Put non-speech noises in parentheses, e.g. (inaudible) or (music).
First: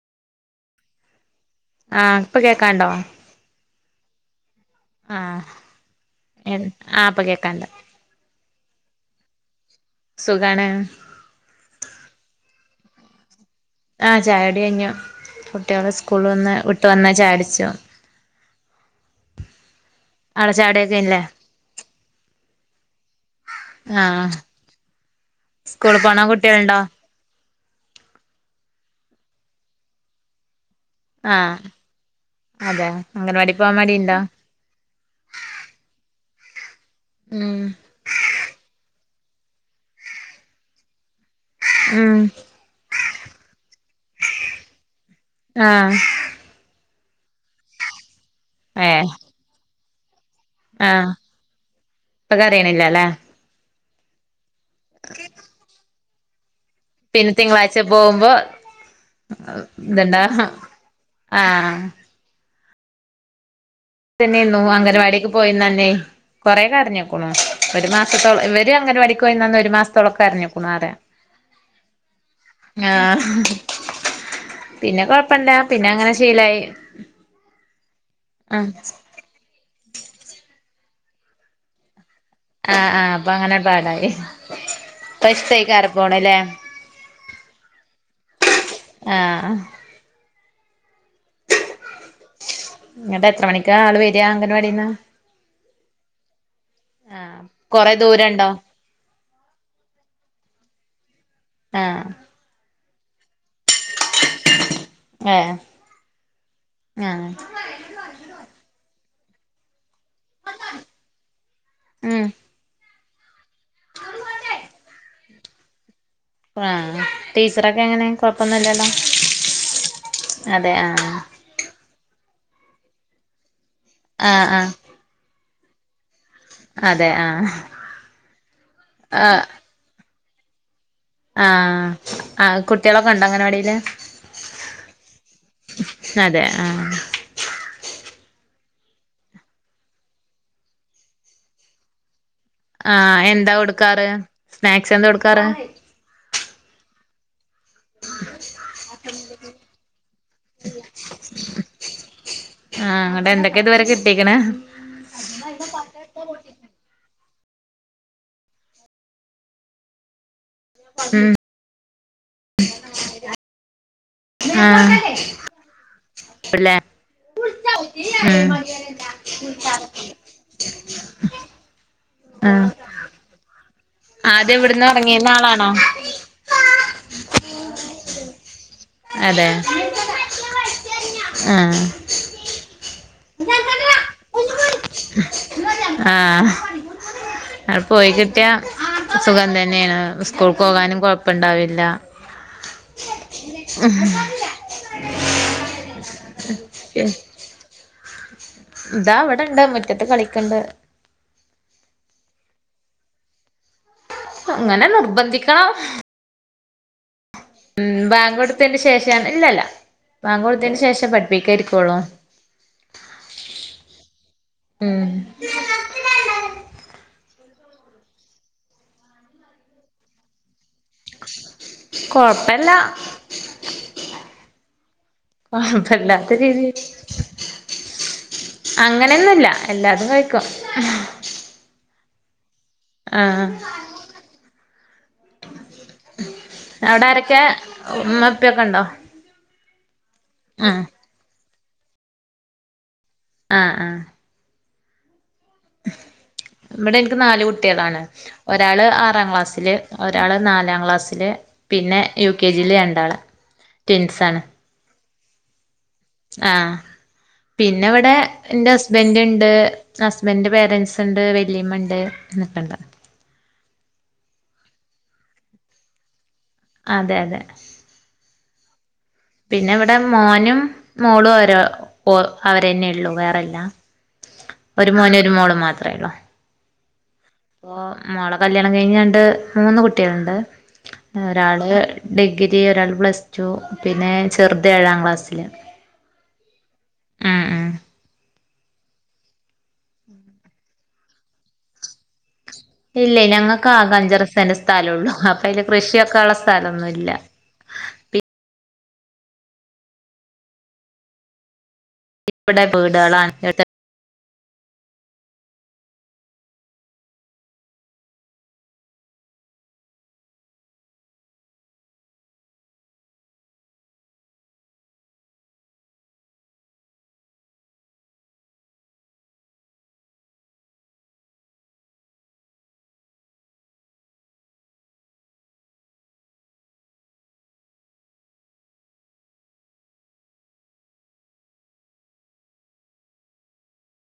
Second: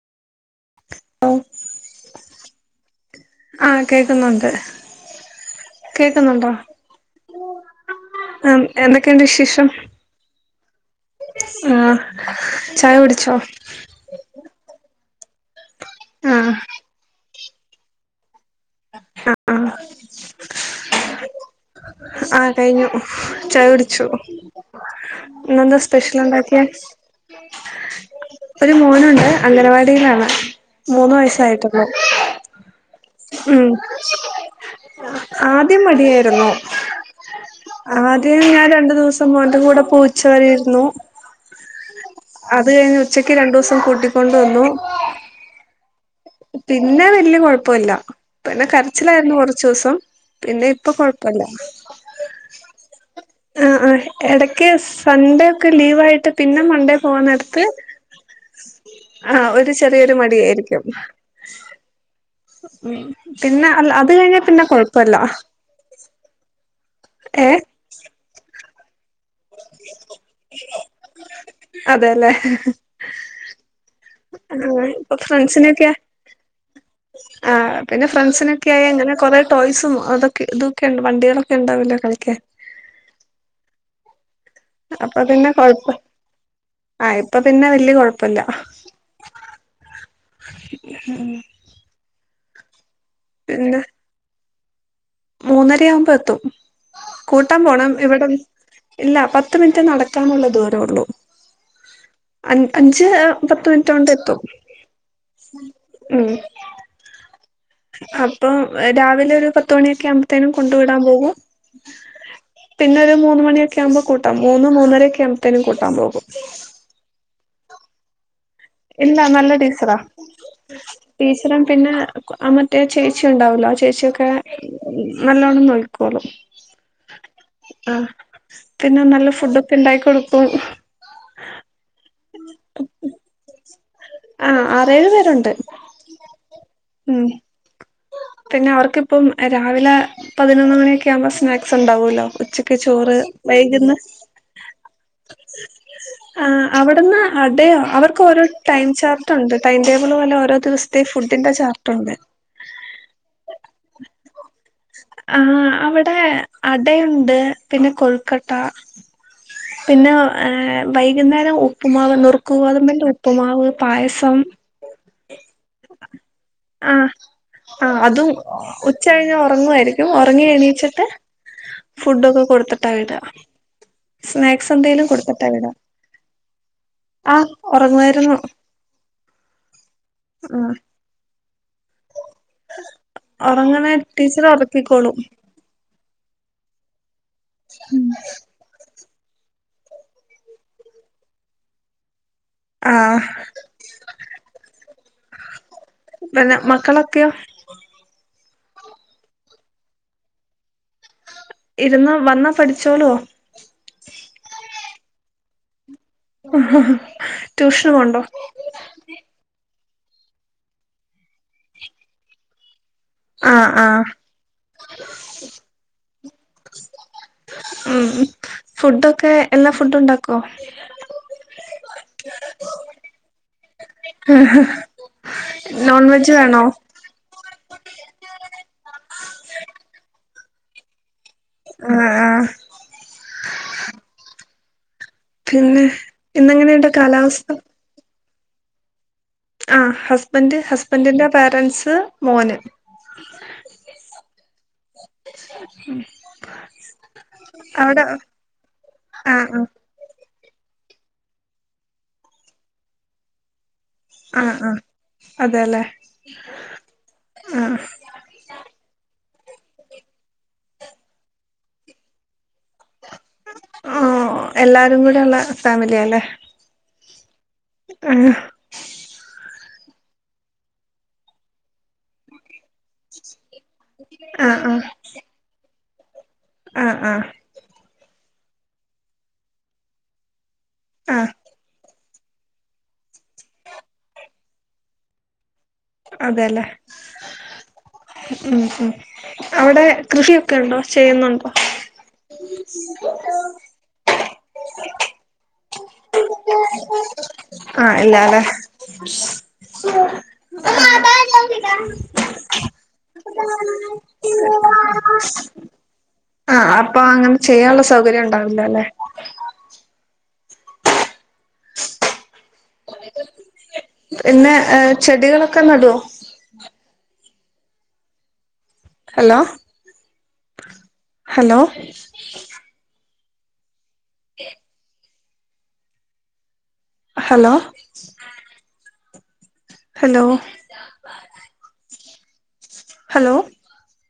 ഓ (unintelligible) (inaudible) ആ, ഇപ്പോ കേൾക്കാണ്ടോ? ആ, കേൾ ക്കുന്നുണ്ട്. ആഹ് കേൾ ക്കുന്നുണ്ടോ? ആഹ് ഇപ്പൊ കേക്കാണ്ട് ആ, എന്തൊക്കെയുണ്ട് വിശേഷം. സുഖാണ് ആഹ് ചായ കുടിച്ചോ ആ ചായുടി കയ്ഞ്ഞു കുട്ട്യാള് സ്കൂള് ആഹ് വന്ന് വിട്ട് വന്ന ചായുടിച്ചും ആഹ് (unintelligible) ആഹ് കഴിഞ്ഞു ചായ കുടിച്ചു ആഹ് ഇന്നെന്താ സ്കൂള് പോണ സ്പെഷ്യല്ണ്ടാക്ക്യേ കുട്ടികളുണ്ടോ ഒരു മോനുണ്ട് അംഗനവാടിയിലാണ് മൂന്ന് ആഹ് വയസായിട്ടൊള്ളു അതെ അംഗൻവാടി ഉം പോവാൻ മടിയുണ്ടോ ആദ്യം മടിയായിര്ന്നു ഉം ആദ്യം ഞാൻ രണ്ടു ദിവസം മോന്റെ കൂടെ പോ ഉച്ച വെരെ ഇര്ന്നു ഉം അത് കഴിഞ്ഞ് ഉച്ചക്ക് രണ്ടുസം കൂട്ടിക്കൊണ്ട് വന്നു ആഹ് പിന്നെ വെല്യ കൊഴപ്പുല്ല പിന്നെ ഏഹ് കരച്ചിലാര്ന്നു കൊർച്ചുസം പിന്നെ ഇപ്പ ആഹ് കൊഴപ്പല്ല ഇപ്പൊ കരയണില്ലല്ലേ ആഹ് ആഹ് എടയ്ക്ക് സൺഡേ ഒക്കെ ലീവായിട്ട് പിന്നെ മണ്ടേ പിന്നെ പോന്നെട്ത്ത് തിങ്കളാഴ്ച പോകുമ്പോ ആ ഒരു ചെറിയൊരു ഇതുണ്ടാ മടിയായിരിക്കും ആഹ് ഉം പിന്നെ അല്ല കഴിഞ്ഞാ തെന്നെന്നു പിന്നെ കൊഴപ്പല്ല അംഗനവാടിക്ക് പോയിന്നന്നെ കൊറെേ കരഞ്ക്ക്ണു ഏഹ് ഒരു മാസത്തോളം ഇവര് അംഗനവാടിക്ക് പൊയീന്നന്ന് ഒരു മാസത്തോളൊക്കെ കരഞ്ക്കുണു പറയ അതെല്ലേ ആ പിന്നെ ഇപ്പൊ കൊഴപ്പല്ല പിന്നെ ഫ്രണ്ട്സിനൊക്കെ അങ്ങനെ ശീലായി ആ പിന്നെ ആ ഫ്രണ്ട്സിനൊക്കായി അങ്ങനെ കൊറെ ടോയ്സും അതൊക്കെ ഇതൊക്കെണ്ട് വണ്ടികളൊക്കെ ണ്ടാവല്ലോ കളിക്കാൻ ആഹ് ആഹ് അപ്പൊ അങ്ങനണ്ട് പാടായി അപ്പൊ ഇപ്പൊ പിന്നെ ഇഷ്ടായിക്കാരം കൊഴപ്പ പോണല്ലേ ആ ഇപ്പൊ പിന്നെ വെല്യ കൊഴപ്പല്ല ആഹ് ഉം ന്ന്ട്ട് എത്ര മണിക്ക പിന്നെ ആള് വെര അങ്കൻവാടീന്ന് മൂന്നരയാവുമ്പോ എത്തും കൂട്ടാൻ കൊറെ പോണം ഇവടം ദൂരണ്ടോ ഇല്ല പത്ത് മിനിറ്റ് നടക്കാനുള്ള ദൂരൊള്ളു ആഹ് അൻ അഞ്ച് പത്ത് മിൻറ്റോണ്ടെത്തും ഏ ഉം ആ അപ്പം രാവിലെ ഒരു പത്തുമണി ക്യാമ്പത്തേനും കൊണ്ട് വിടാൻ പോകും ഉം പിന്നെ ഒരു മൂന്ന് മണിയൊക്യാമ്പൊ കൂട്ടാ മൂന്ന് മൂന്നരക്യാമ്പത്തേനും കൂട്ടാൻ പോകും ആഹ് ആഹ് ടീച്ചറൊക്കെങ്ങനെ കൊഴപ്പൊന്നുല്ലല്ലൊ ഇല്ല നല്ല ടീച്ചറ ആ ടീ ന്നെരം പിന്നെ മറ്റേ ചേച്ചിണ്ടാവല്ലോ ആ ചേച്യോക്കെ ആ ആ നല്ലോണം നോയിക്കോളും അതെ ആ ആ പിന്നെ നല്ല ആ ഫുഡും പിണ്ടായി കൊടുക്കും ആഹ് ആ കുട്ട്യാളൊക്കെണ്ടോ അങ്കനവാടില ആഹ് ആറേഴ് പേരുണ്ട് അതെ ആഹ് ഉം പിന്നെ അവർക്കിപ്പം രാവിലെ പതിനൊന്ന് മണിയൊക്കെ ആവുമ്പോ സ്നാക്സ് ഉണ്ടാവല്ലോ ഉച്ചക്ക് ക്കെ ചോറ് ആഹ് എന്താ വൈക്ന്ന് കൊടുക്കാറ് സ്നാക്സ് എന്താ കൊടുക്കാറ് ആ അവിടന്ന് അടയാ അവർക്ക് ഓരോ ടൈം ചാർട്ട് ഉണ്ട് ടൈം ടേബിൾ പോലെ ഓരോ ദിവസത്തെ ഫുഡിൻ്റെ ചാർട്ട് ആഹ് അങ്ങട്ട് എന്തൊക്കെ ഇതുവരെ കിട്ടീക്കണ ആ അവിടെ അടയുണ്ട് പിന്നെ കൊഴുക്കട്ട പിന്നെ ഉം വൈകുന്നേരം ഉപ്പുമാവ് നുറുക്ക് ഗോതമ്പൻ്റെ ഉപ്പുമാവ് പായസം ആഹ് ല്ലേ ആഹ് ഉം ആ അതും ഉച്ച കഴിഞ്ഞ് ഉറങ്ങുവായിരിക്കും ഉറങ്ങി എണീച്ചിട്ട് ഫുഡ് ഒക്കെ ആഹ് കൊടുത്തിട്ടാ വിട ആദ്യം സ്നാക്സ് ഇവിടുന്ന് എന്തെലും ഇറങ്ങിരുന്ന കൊടുത്തിട്ടാ വിട ആളാണോ ആഹ് ഉറങ്ങുവായിരുന്നു അതെ ആഹ് ആഹ് ഉറങ്ങണ ടീച്ചർ ഒറക്കിക്കോളും ആഹ് അടെ പോയി കിട്ടിയ സുഖം തന്നെയാണ് സ്കൂൾ പോകാനും കൊഴപ്പുണ്ടാവില്ല ആഹ് ഉം പിന്നെ മക്കളൊക്കെയോ ഇതാ അവിടെണ്ട് മുറ്റത്ത് കളിക്ക്ണ്ട് ഇരുന്ന് വന്നാ പഠിചോളുവോ അങ്ങനെ നിർബന്ധിക്കണം ട്യൂഷന് ഉം പോണ്ടോ ബാങ്ക് കൊടുത്തേന് ശേഷം ഇല്ലല്ല ബാങ്ക് കൊടുത്തേന് ശേഷം പഠിപ്പിക്കാൻ ഇരിക്കുള്ളു ആഹ് ആഹ് ഉം ഉം ഫുഡൊക്കെ എല്ലാ ഫുഡും ഉണ്ടാക്കോ കൊഴപ്പില്ല നോൺ വെജ് കൊയപ്പല്ലാത്ത വേണോ രീതി അങ്ങനെന്നുല്ല എല്ലാതും കഴിക്കും ആഹ് ആഹ് ആഹ് പിന്നെ ഇന്നെങ്ങനെയുണ്ട് അവിടെ ആരൊക്കെ കാലാവസ്ഥ ഉമ്മ ഇപ്പക്കെ ഉണ്ടോ ആ ഹസ്ബൻ്റ് ആ ഹസ്ബഡിൻ്റെ പേരൻ്റ്സ് മോന് ആഹ് ആഹ് ഇവിടെ എനിക്ക് നാല് കുട്ടികളാണ് അവിടെ ആഹ് ഒരാള് ആറാം ആഹ് ക്ലാസ്സില് ഒരാള് നാലാം ക്ലാസ്സില് പിന്നെ യു കെ ജിൽ രണ്ടാള് ട്വിൻസാണ് ആഹ് ആഹ് അതെല്ലേ ആഹ് ആഹ് പിന്നെവിടെ എന്റെ ഹസ്ബന്റ്ണ്ട് ഹസ്ബന്റിന്റെ പേരൻ്റ്സ് ഇണ്ട് വല്ലിമ്മണ്ട് (unintelligible) ഓഹ് എല്ലാരും കൂടെ ഉള്ള ഫാമിലിയാല്ലേ അതെ അതെ ആഹ പിന്നെ ഇവിടെ മോനും മോളും ഓരോ ഓ അവരെന്നെ ഉള്ളു വേറെല്ല ആഹ് ഒരു മോനും ഒരു മോളും മാത്രമേ ഉള്ളൂ ആഹ ആഹ ഇപ്പോ മോളെ കല്യാണം കഴിഞ് രണ്ട് മൂന്ന് കുട്ടികളുണ്ട് ആഹ് ഒരാള് ഡിഗ്രി ഒരാൾ പ്ലസ് ടു പിന്നെ ചെറുദ് ഏഴാം ക്ലാസ്സിൽ അതെല്ലേ ഉം ഉം അവിടെ കൃഷിയൊക്കെ ഉണ്ടോ ചെയ്യുന്നുണ്ടോ ഇല്ല ഞങ്ങൾക്ക് ആക അഞ്ചറസേന്റ് സ്ഥലമ ഉള്ളു അപ്പൊ അതില് കൃഷിവെക്ക ഉള്ള സ്ഥലന്നുല്ല ആഹ ഇല്ല ല്ലേ ശ് (unintelligible) (unintelligible) ഇവിടെ വീടുകളാണ് (unintelligible) ആഹ് അപ്പൊ അങ്ങനെ ചെയ്യാനുള്ള സൗകര്യം ഉണ്ടാവില്ലല്ലെ പിന്നെ ചെടികളൊക്കെ നടുവോ hello hello (unintelligible) hello hello (unintelligible) hello